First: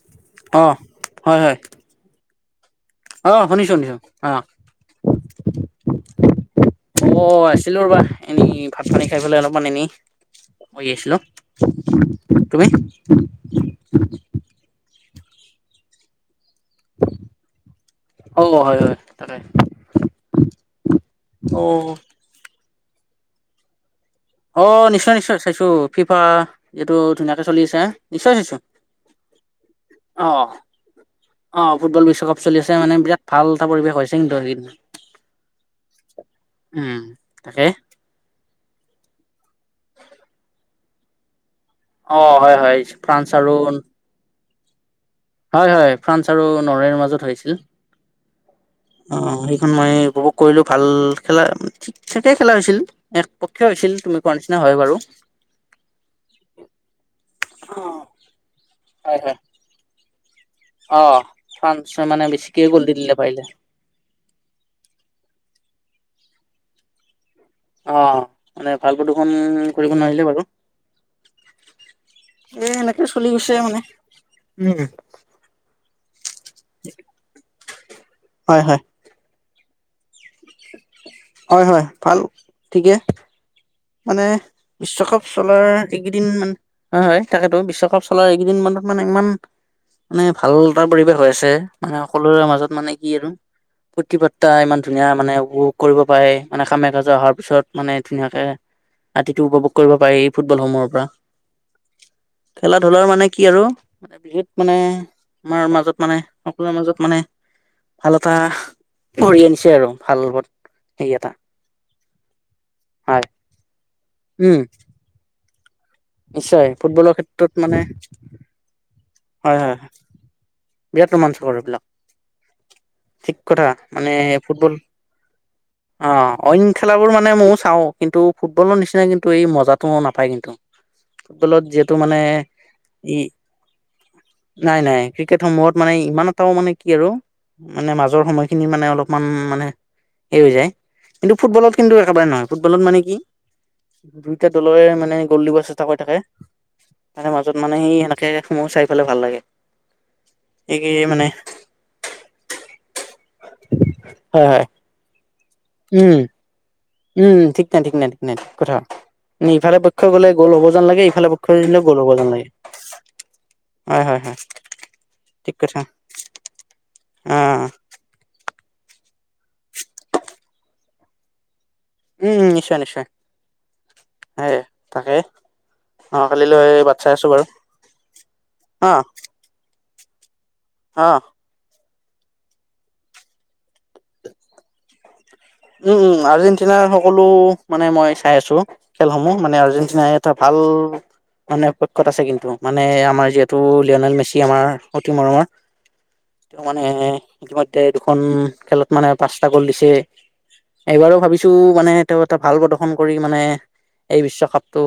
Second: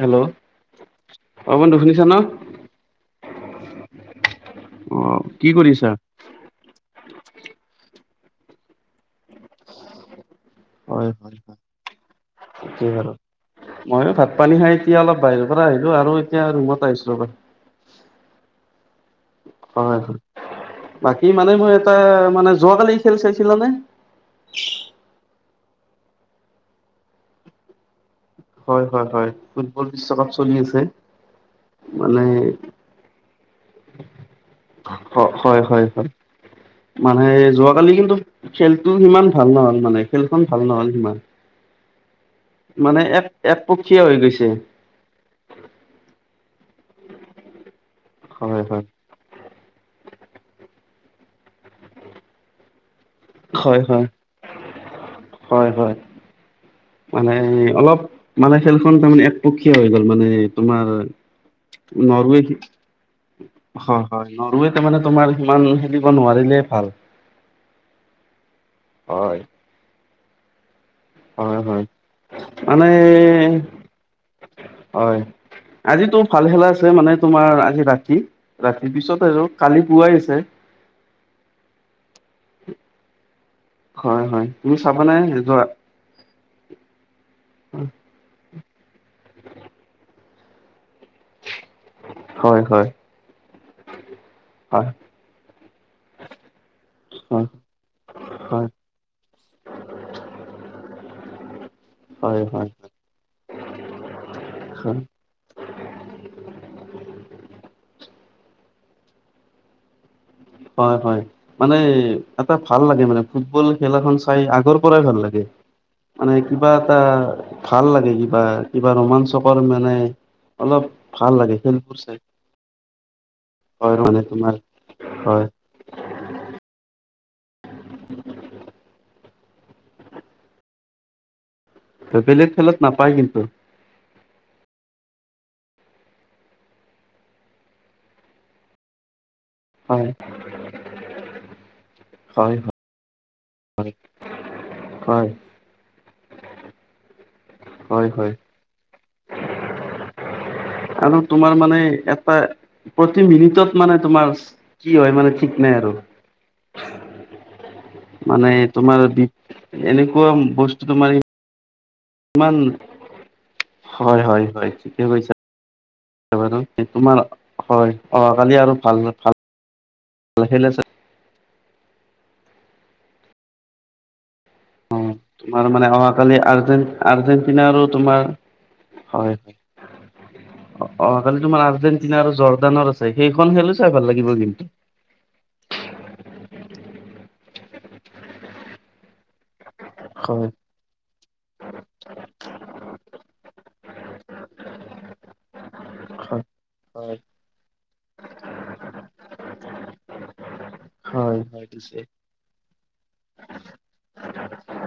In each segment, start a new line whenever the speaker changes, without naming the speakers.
Hello!
অঁ
অ' বন্ধু শুনিছা ন?
অ' শুনিছো শুনিছো। অ'!
অ' কি কৰিছা?
অ' আছিলো ৰ'বা এনেই, ভাত-পানী খাই পেলাই অলপমান এনেই। কৰি
হয়
আছিলো।
হয়
তুমি?
ঠিকেই বাৰু। ময়ো ভাত পানী খাই এতিয়া অলপ বাহিৰৰ পৰা আহিলো আৰু এতিয়া ৰুমত আহিছো ৰবা!
অঁ হয় হয়। তাকে
হয় হয়, বাকী মানে মই
অঁ
এটা মানে যোৱাকালি খেল চাইছিলা নে?
অ' নিশ্চয় নিশ্চয় চাইছো, ফিফা যিটো ধুনীয়াকে চলি আছে নিশ্চয় চাইছো।
হয় হয় হয়, ফুটবল বিশ্বকাপ চলি আছে।
অ' ফুটবল
মানে
বিশ্বকাপ চলি আছে মানে বিৰাট ভাল এটা পৰিৱেশ হৈছে কিন্তু [unintelligible]
হয় হয় হয়,
উম
মানে
তাকে
যোৱাকালি কিন্তু খেলটো সিমান ভাল নহল মানে, খেলখন ভাল নহল সিমান।
অ' হয় হয়, ফ্ৰান্স আৰু
কিয় হয় গৈছে?
হয় হয়, ফ্ৰান্স আৰু নৰিয়াৰ মাজত হৈছিল।
হয় হয়
অ' সেইখন মই উপভোগ কৰিলো, ভাল খেলা ঠিক ঠাকে খেলা হৈছিল। একপক্ষে
হয়
হৈছিল
হয়
তুমি কোৱা নিচিনা হয় বাৰু।
হয় হয় মানে অলপ মানে খেলখন
হয়
তাৰমানে
হয়
একপক্ষীয় হৈ গ'ল মানে। তোমাৰ
অ' ফ্ৰান্সে মানে
নৰৱে
বেছিকে গল দি দিলে পাৰিলে।
হয় হয়, নৰুৱে তাৰ মানে তোমাৰ সিমান খেলিব নোৱাৰিলে ভাল।
অ' মানে ভাল প্ৰদষন
হয়
কৰিব নোৱাৰিলে বাৰু।
হয় হয়
এ
মানে
এনেকে চলি গৈছে মানে, উম।
হয় আজিতো ভাল খেলা আছে, মানে তোমাৰ আজি ৰাতি
হয় হয়
ৰাতিৰ পিছত আৰু কালি পুৱাই আছে।
হয় হয়, ভাল ঠিকে।
হয়
মানে
হয় তুমি চাবানে
বিশ্বকাপ
যোৱা
চলাৰ এইকেইদিন মান হয় হয় তাকেতো বিশ্বকাপ চলা এইকেইদিন মানত মানে ইমান মানে ভাল এটা পৰিৱেশ হৈ আছে মানে সকলোৰে
হয়
মাজত
হয়
মানে কি আৰু ফূৰ্টী পাৰ্তা ইমান
হয়
ধুনীয়া মানে উ কৰিব পাৰে মানে কামে কাজে অহাৰ
হয়
পিছত মানে ধুনীয়াকে।
হয়
ৰাতিটো উপভোগ কৰিব পাৰি এই ফুটবলসমূহৰ পৰা।
হয় হয়
খেলা ধূলাৰ মানে কি আৰু বহুত মানে
হয়
আমাৰ মাজত মানে সকলোৰে মাজত মানে ভাল এটা কৰি আনিছে আৰু ভাল ব
হয় হয় মানে এটা ভাল লাগে মানে
হয়
ফুটবল খেলাখন চাই
উম
আগৰ পৰাই ভাল লাগে, মানে
নিশ্চয়
কিবা এটা
ফুটবলৰ ক্ষেত্ৰত মানে
ভাল লাগে কি বা কিবা ৰোমাঞ্চকৰ
হয় হয়
মানে অলপ
বিৰাট
ভাল
ৰোমাঞ্চকৰ
লাগে
এইবিলাক
খেলটো চাই,
ঠিক কথা
হয় মানে তোমাৰ
ফুটবল
হয়।
অ অইন খেলাবোৰ মানে মইও চাওঁ কিন্তু ফুটবলৰ নিচিনা কিন টো এই মজাটো নাপায় কিন্তু ফুটবলত যি টো মানে
বেলেগ খেলত নাপায়
ই,
কিন্তু
নাই নাই ক্রি কেটসমূহত মানে ইমান এটাও মানে কি আৰু মানে মাজৰ সময়খিনি মানে অলপমান মানে
হয়
এই হৈ যায় কিন্তু ফুটবলত কিন্তু একেবাৰে নহয়,
হয়
ফুটবলত মানে কি দুইটা দলেৰে মানে
হয়
গ'ল দিব চেষ্টা কৰি থাকে। মানে মাজত মানে সি
হয়
সেনেকে
হয়
সমূ্হ চাই পেলাই ভাল লাগে। এই কি
আৰু
মানে
তোমাৰ মানে এটা প্ৰতি মিনিটত মানে তোমাৰ কি হয় মানে ঠিক নাই আৰু।
উম উম ঠিক নাই ঠিক নাই ঠিক নাই
মানে
ঠিক কথা,
তোমাৰ
নি ইফালে পক্ষ গলে
এনেকুৱা
গ'ল হ'ব
বস্তু
যেন লাগে
তোমাৰ
সিফালে প ক্ষ [unintelligible] গল হব যেন লাগে।
ইমান হয় হয় হয় ঠিকে কৈছা,
ঠিক কথা
[unintelligible] তোমাৰ
অ
হয় অহাকালি আৰু ভাল ভাল খেল আছে।
উম নিশ্চয় নিশ্চয়। হয়
অ
তাকে
তোমাৰ মানে
অহা
অহাকালি
কালিলৈ
আৰ্জেন
বাট চাই আছো বাৰু
আৰ্জেণ্টিনা আৰু তোমাৰ
অ
হয় হয়। অ অহাকালি তোমাৰ আৰ্জেণ্টিনা আৰু জৰ্ডানৰ আছে সেইখন খেলো চাই ভাল লাগিব কিন্তু।
উম উম আৰ্জেণ্টিনাৰ সকলো মানে মই চাই আছো খেলসমূহ মানে আৰ্জেন টিনাই এটা
হয়
ভাল মানে পক্ষত আছে কিন্তু মানে আমাৰ যিহেতু লিঅ'নেল মেচি আমাৰ অতি মৰমৰ তেওঁ মানে ইতিমধ্যে দুখন খেলত মানে পাঁচটা গ'ল দিছে। এইবাৰো
হয়
ভাবিছো
হয়
মানে
পিছে
তেওঁ এটা ভাল প্ৰদৰ্শন কৰি মানে এই বিশ্বকাপটো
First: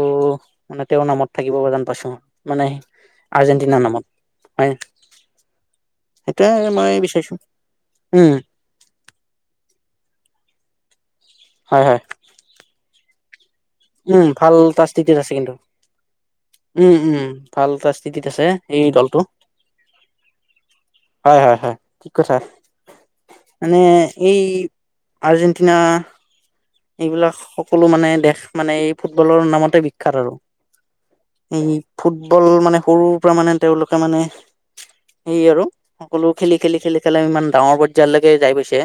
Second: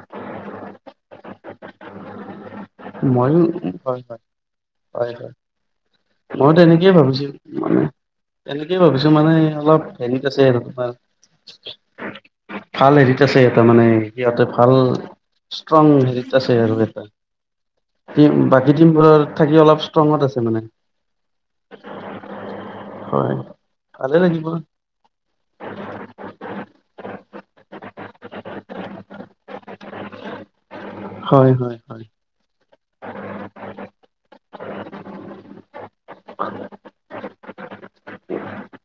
মানে তেওঁৰ নামত থাকিব যেন পাইছো আৰু মানে
মইয়ো
আৰ্জেণ্টিনাৰ
হয়
নামত
হয় হয় হয়।
সেইটোৱে
মইতো
মই
তেনেকৈয়ে ভাবিছো
বিচাৰিছো
মানে
উম
তেনে কি ভাবিছো মানে অলপ হেৰিত আছে আৰু তোমাৰ
হয় হয়।
ভাল হেৰিত আছে এটা মানে
উম
সিহঁতে ভাল
এটা স্থিতিত আছে কিন্তু
ষ্ট্ৰং হেৰি আছে আৰু
উম
এটা।
উম ভাল এটা স্থিতিত
টিম
আছে
বাকী
সেই দলটো।
টিমবোৰৰ থাকি অলপ ষ্ট্ৰঙত আছে মানে
হয় হয় হয় ঠিক কথা
হয়
মানে
ভালে
এই
লাগিব হয়
আৰ্জেণ্টিনা এইবিলাক সকলো মানে দেশ মানে এই ফুটবলৰ নামতে বিখ্যাত আৰু।
হয়
এই
হয়
ফুটবল মানে সৰুৰ পৰা মানে তেওঁলোকে মানে সেইয়া আৰু সকলো খেলি-খেলি-খেলি-খেলি ইমান ডাঙৰ পৰ্যায়লৈকে যাই গৈছে।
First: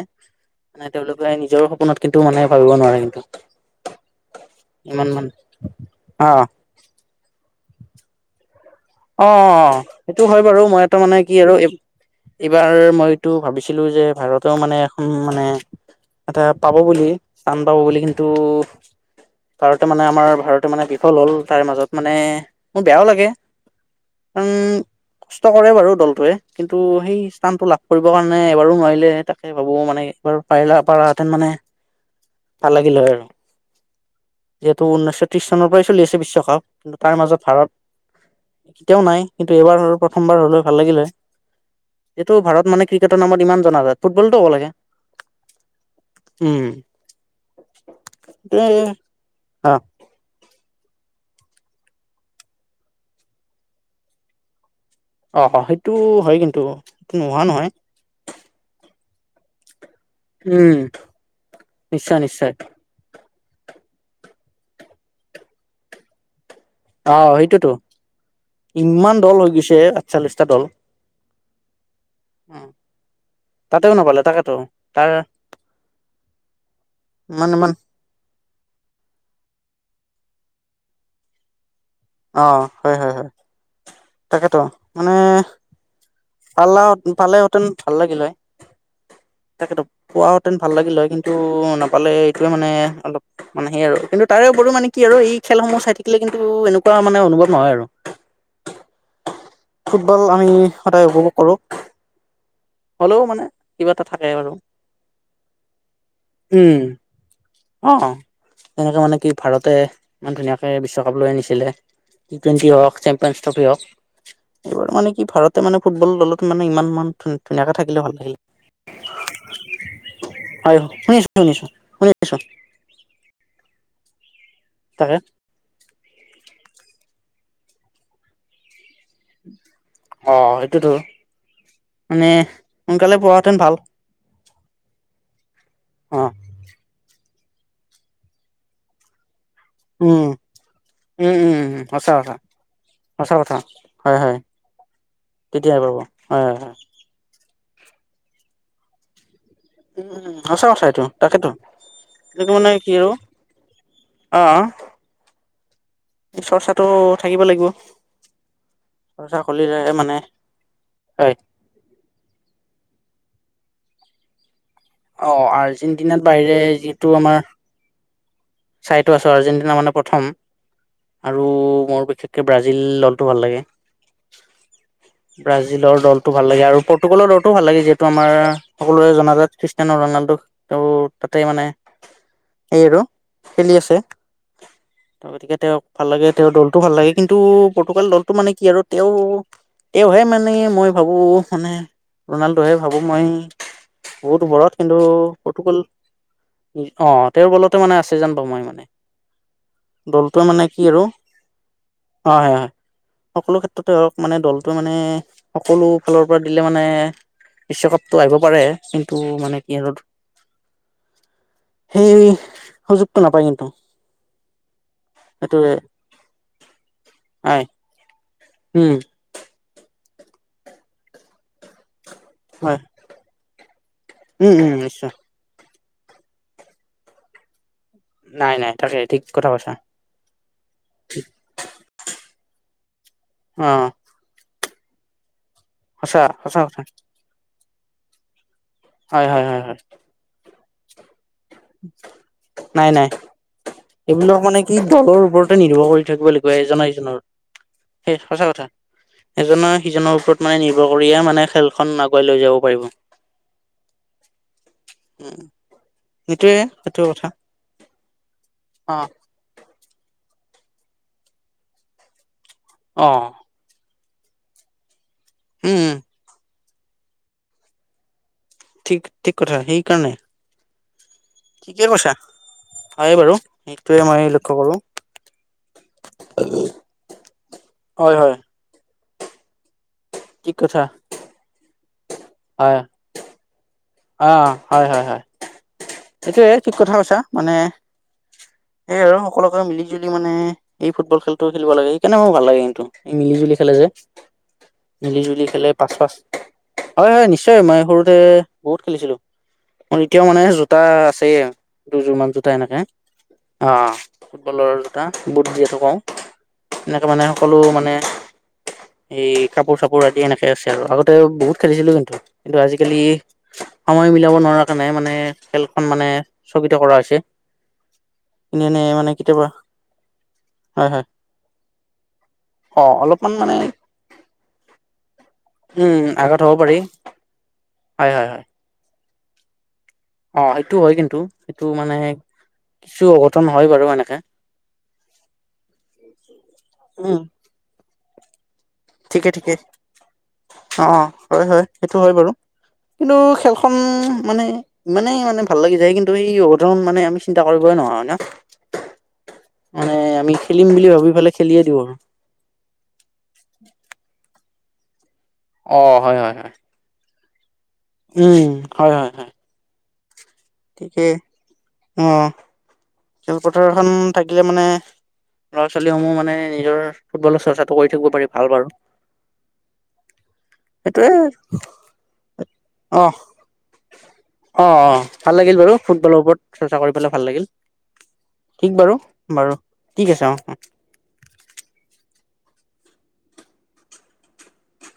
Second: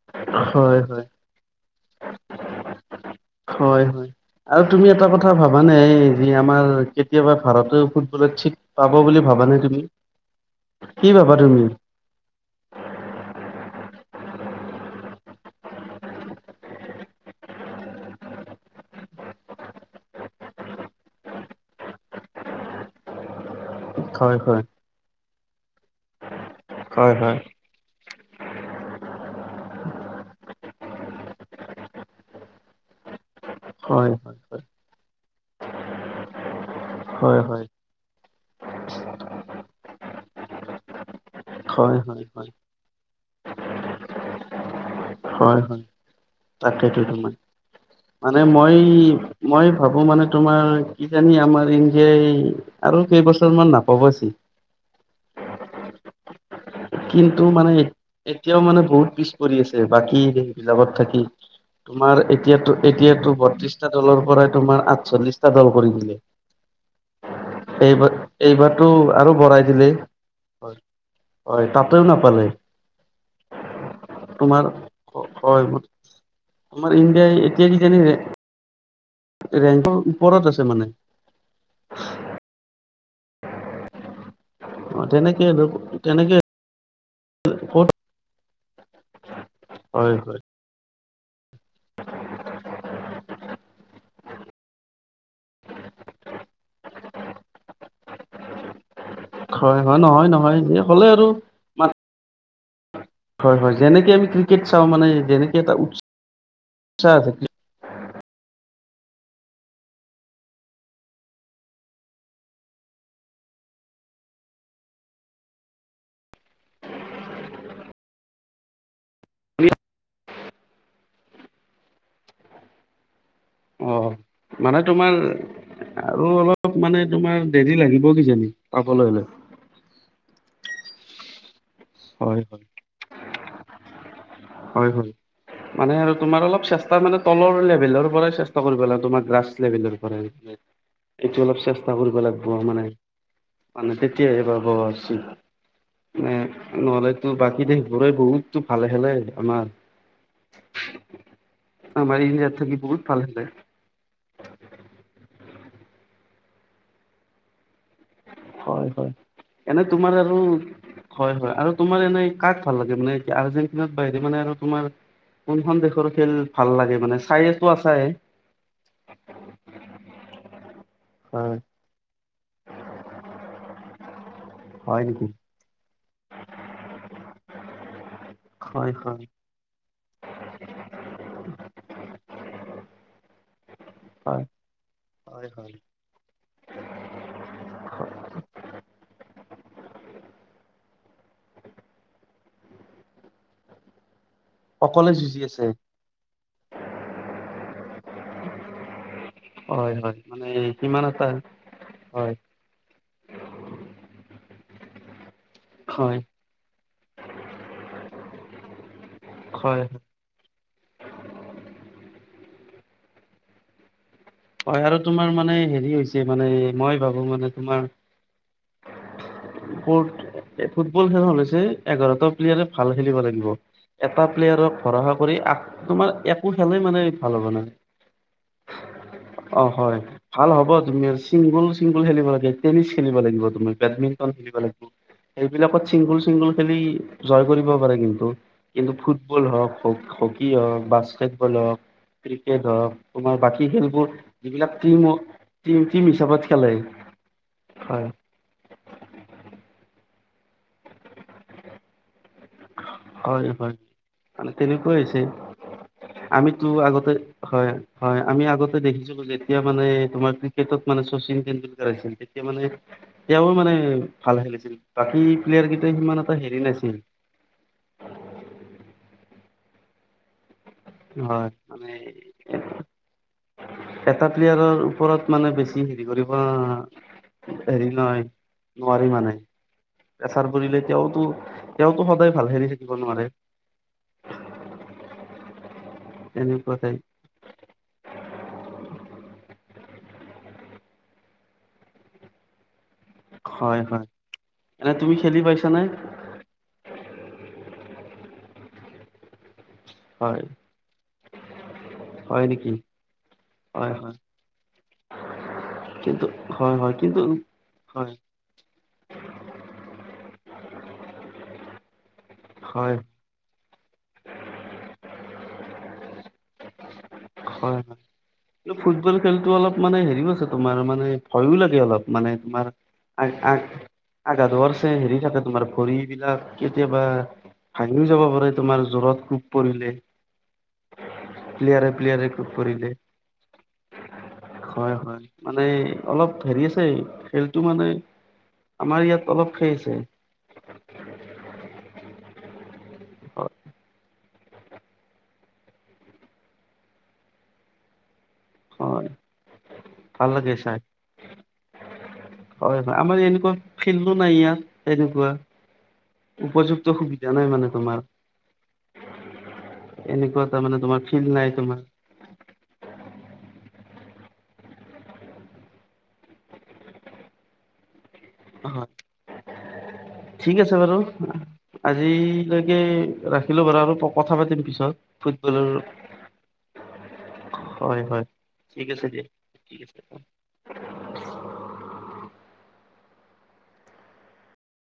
হয়
মানে
হয়
তেওঁলোকে নিজৰ সপোনত কিন্তু মানে ভাবিব নোৱাৰে।
হয়-হয়। আৰু তুমি এটা
ইমান মান
কথা ভাবানে এই যে
অ
আমাৰ- কেতিয়াবা ভাৰতেও ফুটবল বিলাক
অঁ', -অঁ', -অঁ', সেইটো হয় বাৰু। মই এটা মানে
ভাবা
কি আৰু-
তুমি?
এইবাৰ মইটো ভাবিছিলো যে ভাৰতেও মানে এখন মানে- এটা পাব বুলি স্থান পাব বুলি কিন্তু- ভাৰতে মানে আমাৰ ভাৰতে মানে বিফল হ'ল তাৰ মাজত মানে মোৰ বেয়াও লাগে।
হয়
উ
হয়
কষ্ট কৰে বাৰু দলটোৱে কিন্তু
হয়
সেই
হয়
স্থানতটো লাভ কৰে কৰিবৰ কাৰণে এবাৰো নোৱাৰিলে তাকে ভাবো মানে এইবাৰ- পাৰিলে পাৰা হেঁতেন মানে ভাল লাগিলে হয় আৰু।
হয়-হয়।
যিহেতু ঊনৈছশ ত্ৰিশ চনৰ পৰাই চলি আছে বিশ্বকাপ কিন্তু তাৰ
হয় হয়
মাজত ভাৰত- কেতিয়াও নাই কিন্তু এইবাৰ হ'ল প্ৰথমবাৰ হ'লেও ভাল লাগিল হয়।
হয় হয়
এইটো
হয়
ভাৰত মানে- ক্ৰিকেটৰ নামত ইমান জনা যায়, ফুটবলটো হ'ব লাগে।
হয়-হয়,
উম
তাকেইটো। তোমাৰ মানে
এ
মই, মই
অ
ভাবো মানে- তোমাৰ কিজানি আমাৰ ইণ্ডিয়াই আৰু কেইবছৰ মান নাপাব চিট।
অঁহ', সেইটো হয় কিন্তু। নোহোৱা
কিন্তু
নহয়
মানে এতিয়াও মানে বহুত পিছ পৰি আছে- বাকী
উম
বিলাকত থাকি। তোমাৰ
নিশ্চয় নিশ্চয়
এতিয়া- এতিয়াতো বত্ৰিশটা দলৰ পৰাই তোমাৰ আঠচল্লিশটা দল কৰি দিলে।
অ সেইটোতো
এইবাৰ, এইবাৰতো
ইমান দল
আৰু
হৈ
বঢ়াই
গৈছে
দিলে।
আঠচল্লিশটা দল
হয় হয়, তা'তেও নাপালে।
উম, তাতেও নাপালে তাকেতো
তোমাৰ
তাৰ
ঘৰ ক'ত তোমাৰ ইণ্ডিয়াই
ইমান ইমান
এতিয়া কি জানিছে- ৰেংকৰ ওপৰত আছে মানে।
অঁ', হয়-হয়-হয়।
[unintelligible]
তাকেটো,
অ
মানে
তেনেকে তেনেকে
পালা-পালে হেঁতেন
ক'ত
ভাল লাগিল হয়। তাকেটো,
হয় হয়
পোৱাহেঁতেন ভাল লাগিল হয় কিন্তু নাপালে এইটোৱে মানে অলপ- মানে সেই আৰু। কিন্তু তাৰেও বো মানে কি আৰু এই খেলসমূহ চাই থাকিলে কিন্তু এনেকুৱা মানে অনুভৱ নহয় আৰু।
হয় হয়
ফুটবল
নহয়
আমি
নহয় হ'লে
সদায়
আৰু
উপভোগ কৰোঁ।
হয়-হয়, যেনেকে আমি ক্ৰিকেট চাওঁ মানে যেনেকে এটা উ-উসাহ আছে।
অঁ', তেনেকে মানে কি ভাৰতে ইমান ধুনীয়াকে বিশ্বকাপ লৈ আনিছিলে। টি টুৱেণ্ট হওঁক, চেম্পিয়ন ট্ৰফ হওঁক। এইবাৰ মানে কি ভাৰতে মানে ফুটবল দলত মানে ইমান ধ-ধুনীয়াকে থাকিলে ভাল লাগিল।
[inaudible]
হয়, শুনিছো-শুনিছো, শুনিছো।
অ'। মানে তোমাৰ
তাকে
আৰু অলপ মানে তোমাৰ দেৰি লাগিব কিজানি পাবলৈ।
অঁ', -সেইটোতো, মানে সোনকালে পোৱা হেঁতেন ভাল।
হয়-হয়, মানে আৰু
অ
তোমাৰ অলপ চেষ্টা মানে- তলৰ লেভেলৰ পৰাই চেষ্টা কৰিব লাগে তোমাৰ ক্লাছ লেভেলৰ
উম
পৰাই-
উম
এইটো অলপ
উম উম
চেষ্টা
সঁচা
কৰিব
কথা
লাগিব মানে।
সঁচা কথা
মানে
হয়
তেতিয়াই
হয়
এইবাৰ আছে,
তেতিয়াই পাব
মানে
হয় হয় হয়
নহ'লে তো বাকী দেশবোৰে বহুত ভাল খেলে আমাৰ
উম, সঁচা কথা এইটো, তাকেতো,
আমাৰ
এইটোত
ইণ্ডিয়াত
মানে
থাকি
কি
বহুত
আৰু
ভাল খেলে।
অ' চৰ্চাটো থাকিব লাগিব।
হয়, হয়।
চৰ্চা
এনে
কৰিলেহে
তোমাৰ
মানে
আৰু হয় হয় আৰু তোমাৰ এনেই কাক ভাল লাগে মানে আৰ্জেন্টিনাৰ বাহিৰে মানে আৰু তোমাৰ
অ
কোনখন দেশৰ
আৰ্জেন্টিনাত
খেল
বাহিৰে
ভাল লাগে মানে, চায়েটো আছায়ে।
চাইতো আছো আৰ্জেণ্টিনা মানে প্ৰথম আৰু
হয়
মোৰ বিশে ব্ৰাজিল দলটো ভাল লাগে।
হয় নেকি?
ব্ৰাজিলৰ দলটো ভাল লাগে আৰু পৰ্টুগলৰ দলটো ভাল লাগে যিহেতু তো আমাৰ
হয়
সকলোৰে
হয়
জনাজাত খ্ৰীষ্টিয়ানো ৰণাল্ডো তেওঁৰ তাতে মানে সেই আৰু খেলি আছে
হয়
তো'
হয়
গতিকে
হয়
তেওঁক ভাল লাগে তেওঁৰ দলটো ভাল লাগে কিন্তু পৰ্টুগল দলটো মানে কি আৰু তেওঁ তেওঁহে মানে মই ভাবোঁ মানে, ৰণাল্ডোহে ভাবোঁ মই বহুত ওপৰত কিন্তু
অকলে যুঁজি আছে।
পৰ্টুগল অ' তেওঁৰ বলতে মানে আছে যেন পাওঁ মই মানে
হয় হয়,
দলটোৱে
মানে
কি আৰু
কিমান এটা হয়।
সকলো ক্ষেত্ৰতে হওঁক মানে দলটো মানে সকলো
হয়
ফালৰ পৰা [unintelligible] মানে বিশ্বকাপটো আহিব পাৰে কিন্তু মানে কি
হয়
আৰু সেই সুযোগটো নাপায় কিন্তু।
হয় আৰু তোমাৰ মানে
সেইটোৱে
হেৰি হৈছে মানে মই ভাবো মানে
হয়
তোমাৰ
উম।
[unintelligible] ফুটবল খেলখন হৈছে এঘাৰটা প্লেয়াৰে
হয়
ভাল খেলিব লাগিব। এটা
উম উম
প্লেয়াৰক
নিশ্চয়
ভৰসা কৰি তোমাৰ একো খেলে মানে ভাল হ'ব নাই।
নাই নাই, তাকে ঠিক কথা
অ'
কৈছা
হয় ভাল হ'ব তুমি, চিংগুল চিংগুল খেলিব লাগে টেনিছ খেলিব লাগিব
অ
তুমি বেডমিণ্ট [unintelligible] সেইবিলাকত চিংগুল
সঁচা
চিংগুল
সঁচা
খেলি
কথা
জয় কৰিব পাৰে কিন্তু কিন্তু
হয়
ফুটবল
হয় হয় হয়
হওঁক, হকী হওঁক বাস্কেট ফুটবল হওঁক, ক্ৰিকেট
নাই
হওঁক
নাই
তোমাৰ বাকী খেলবোৰ
এইবিলাক মানে
যিবিলাক
কি
টিম
দলৰ ওপৰতে
টিম
নিৰ্ভৰ
টিম
কৰি থাকিব
হিচাপত
লাগিব
খেলে
এজনৰ এজনৰ,
হয়
সে সঁচা কথা এজনৰ সিজনৰ ওপৰত মানে নিৰ্ভৰ কৰিয়ে মানে খেলখন আগুৱাই লৈ যাব পাৰিব
হয়, হয়। মানে তেনেকুৱাই হৈছে।
উম সেইটোয়ে
আমিতো
সেইটো
আগতে
কথা
হয় হয়। আমি আগতে
অ
দেখিছিলোঁ যে যেতিয়া মানে তোমাৰ ক্ৰিকেটত মানে শচীন তেণ্ডুলকাৰ আছিল তেতিয়া মানে
অ'।
[unintelligible] মানে ভাল খেলিছিল বাকী প্লেয়াৰ
উম
কেইটাৰ সিমান এটা হেৰি নাছিল।
ঠিক, ঠিক কথা সেইকাৰণে
হয়।
ঠিকে
মানে
কৈছা, হয় বাৰু। সেইটোয়ে মই
এটা
লক্ষ্য কৰো
প্লেয়াৰৰ ওপৰত মানে বেছি হেৰি কৰিব হেৰি
হয়
নহয়।
হয়
নোৱাৰি মানে। প্ৰেছাৰ
ঠিক কথা
পৰিলে তেওঁতো, তেওঁতো সদায় ভাল খেলি
হয়
থাকিব নোৱাৰে।
অ' হয়, হয়, হয়। এইটোৱে ঠিক
তেনেকুৱা
কথা
টাইপ
কৈছা। মানে এই আৰু সকলোকে মিলি জুলি মানে এই ফুটবল খেলটো খেলিব লাগে। সেইকাৰণে মোৰ ভাল লাগে গেমটো। এই মিলি জুলি খেলে
হয়
যে।
হয় এনে তুমি
মিলি
খেলি
জুলি খেলে
পাইছানে
পাচ পাচ হয় হয় নিশ্চয় মই সৰুতে বহুত খেলিছিলো। মোৰ এতিয়াও
হয়
মানে জো তা আছেই দুযোৰ মান
হয়
জোতা
নেকি
এনেকে।
হয় হয়
অ' ফুটবলৰ জোতা বুট যিহেতু কওঁ।
কিন্তু হয় হয়
এনেকে
কিন্তু
মানে সকলো মানে,
হয়
এই কাপোৰ চাপোৰ আদি এনেকে আছে আৰু। আগতে বহুত খেলিছিলো কিন্তু। কিন্তু
হয়
আজিকালি সময় মিলাব নোৱাৰা কাৰণে মানে খেলখন মানে স্থগিত কৰা হৈছে।
হয় হয় কিন্তু
এনে মানে
ফুটবল
কেতিয়াবা
খেলতো অলপ মানে হেৰিও আছে তোমাৰ
হয় হয়
মানে ভয়ো লাগে অলপ মানে তোমাৰ,
অ'
আগ
অলপমান মানে,
আগ আঘাত হোৱাৰছে হেৰি থাকে তোমাৰ
উম
ভৰি
আগত
বিলাক
হ'ব পাৰি
কেতিয়াবা ভাঙিও
হয়
যাব
হয় হয়
পাৰে। তোমাৰ জোৰত কোব পৰিলে।
অ' সেইটো হয় কিন্তু। সেইটো
প্লিয়াৰে
মানে
প্লিয়াৰে কোব পৰিলে।
কিছু অঘটন হয় বাৰু এনেকে
হয় হয় মানে অলপ হেৰি আছে।
উম
খেল টো মানে আমাৰ
ঠিকে
ইয়াত
ঠিকে
অলপ হেৰি আছে।
অ' অ হয় হয়, সেইটো হয় বাৰু, কিন্তু খেলখন মানে ইমানেই মানে ভাল লাগি যায় কিন্তু অঘটন মানে আমি চিন্তা কৰিবই নোৱাৰো হয় না?
হয়
মানে
ভাল
আমি
লাগে
খেলিম
চাই
বুলি ভাবি পেলাই খেলিয়ে দিওঁ আৰু।
হয় হয় আমাৰ এনেকুৱা ফিল্ডো নাই ইয়াত তেনেকোৱা।
অ' হয় হয় হয়।
তো সুবিধা নাই মানে তোমাৰ।
উম, হয়, হয়, হয়,
এনেকুৱাত তাৰ মানে তোমাৰ
ঠিকেই
ফিল্ড নাই তোমাৰ।
অ', খেলপথাৰখন থাকিলে মানে, ল'ৰা ছোৱালীসমূহ মানে নিজৰ ফুটবলৰ চৰ্চাটো কৰি থাকিব পাৰিব।
অ'হয়। ঠিক আছে বাৰু।
সেইটোয়ে
আজিলৈকে
অ',
ৰাখিলো বাৰু আৰু কথা পাতিম পি
অ' অ' ভাল লাগিল বাৰু ফুটবলৰ ওপৰত চৰ্চা কৰি পেলাই ভাল লাগিল।
হয় হয়।
ঠিক বাৰু, বাৰু ঠিক আছে অ' অ'।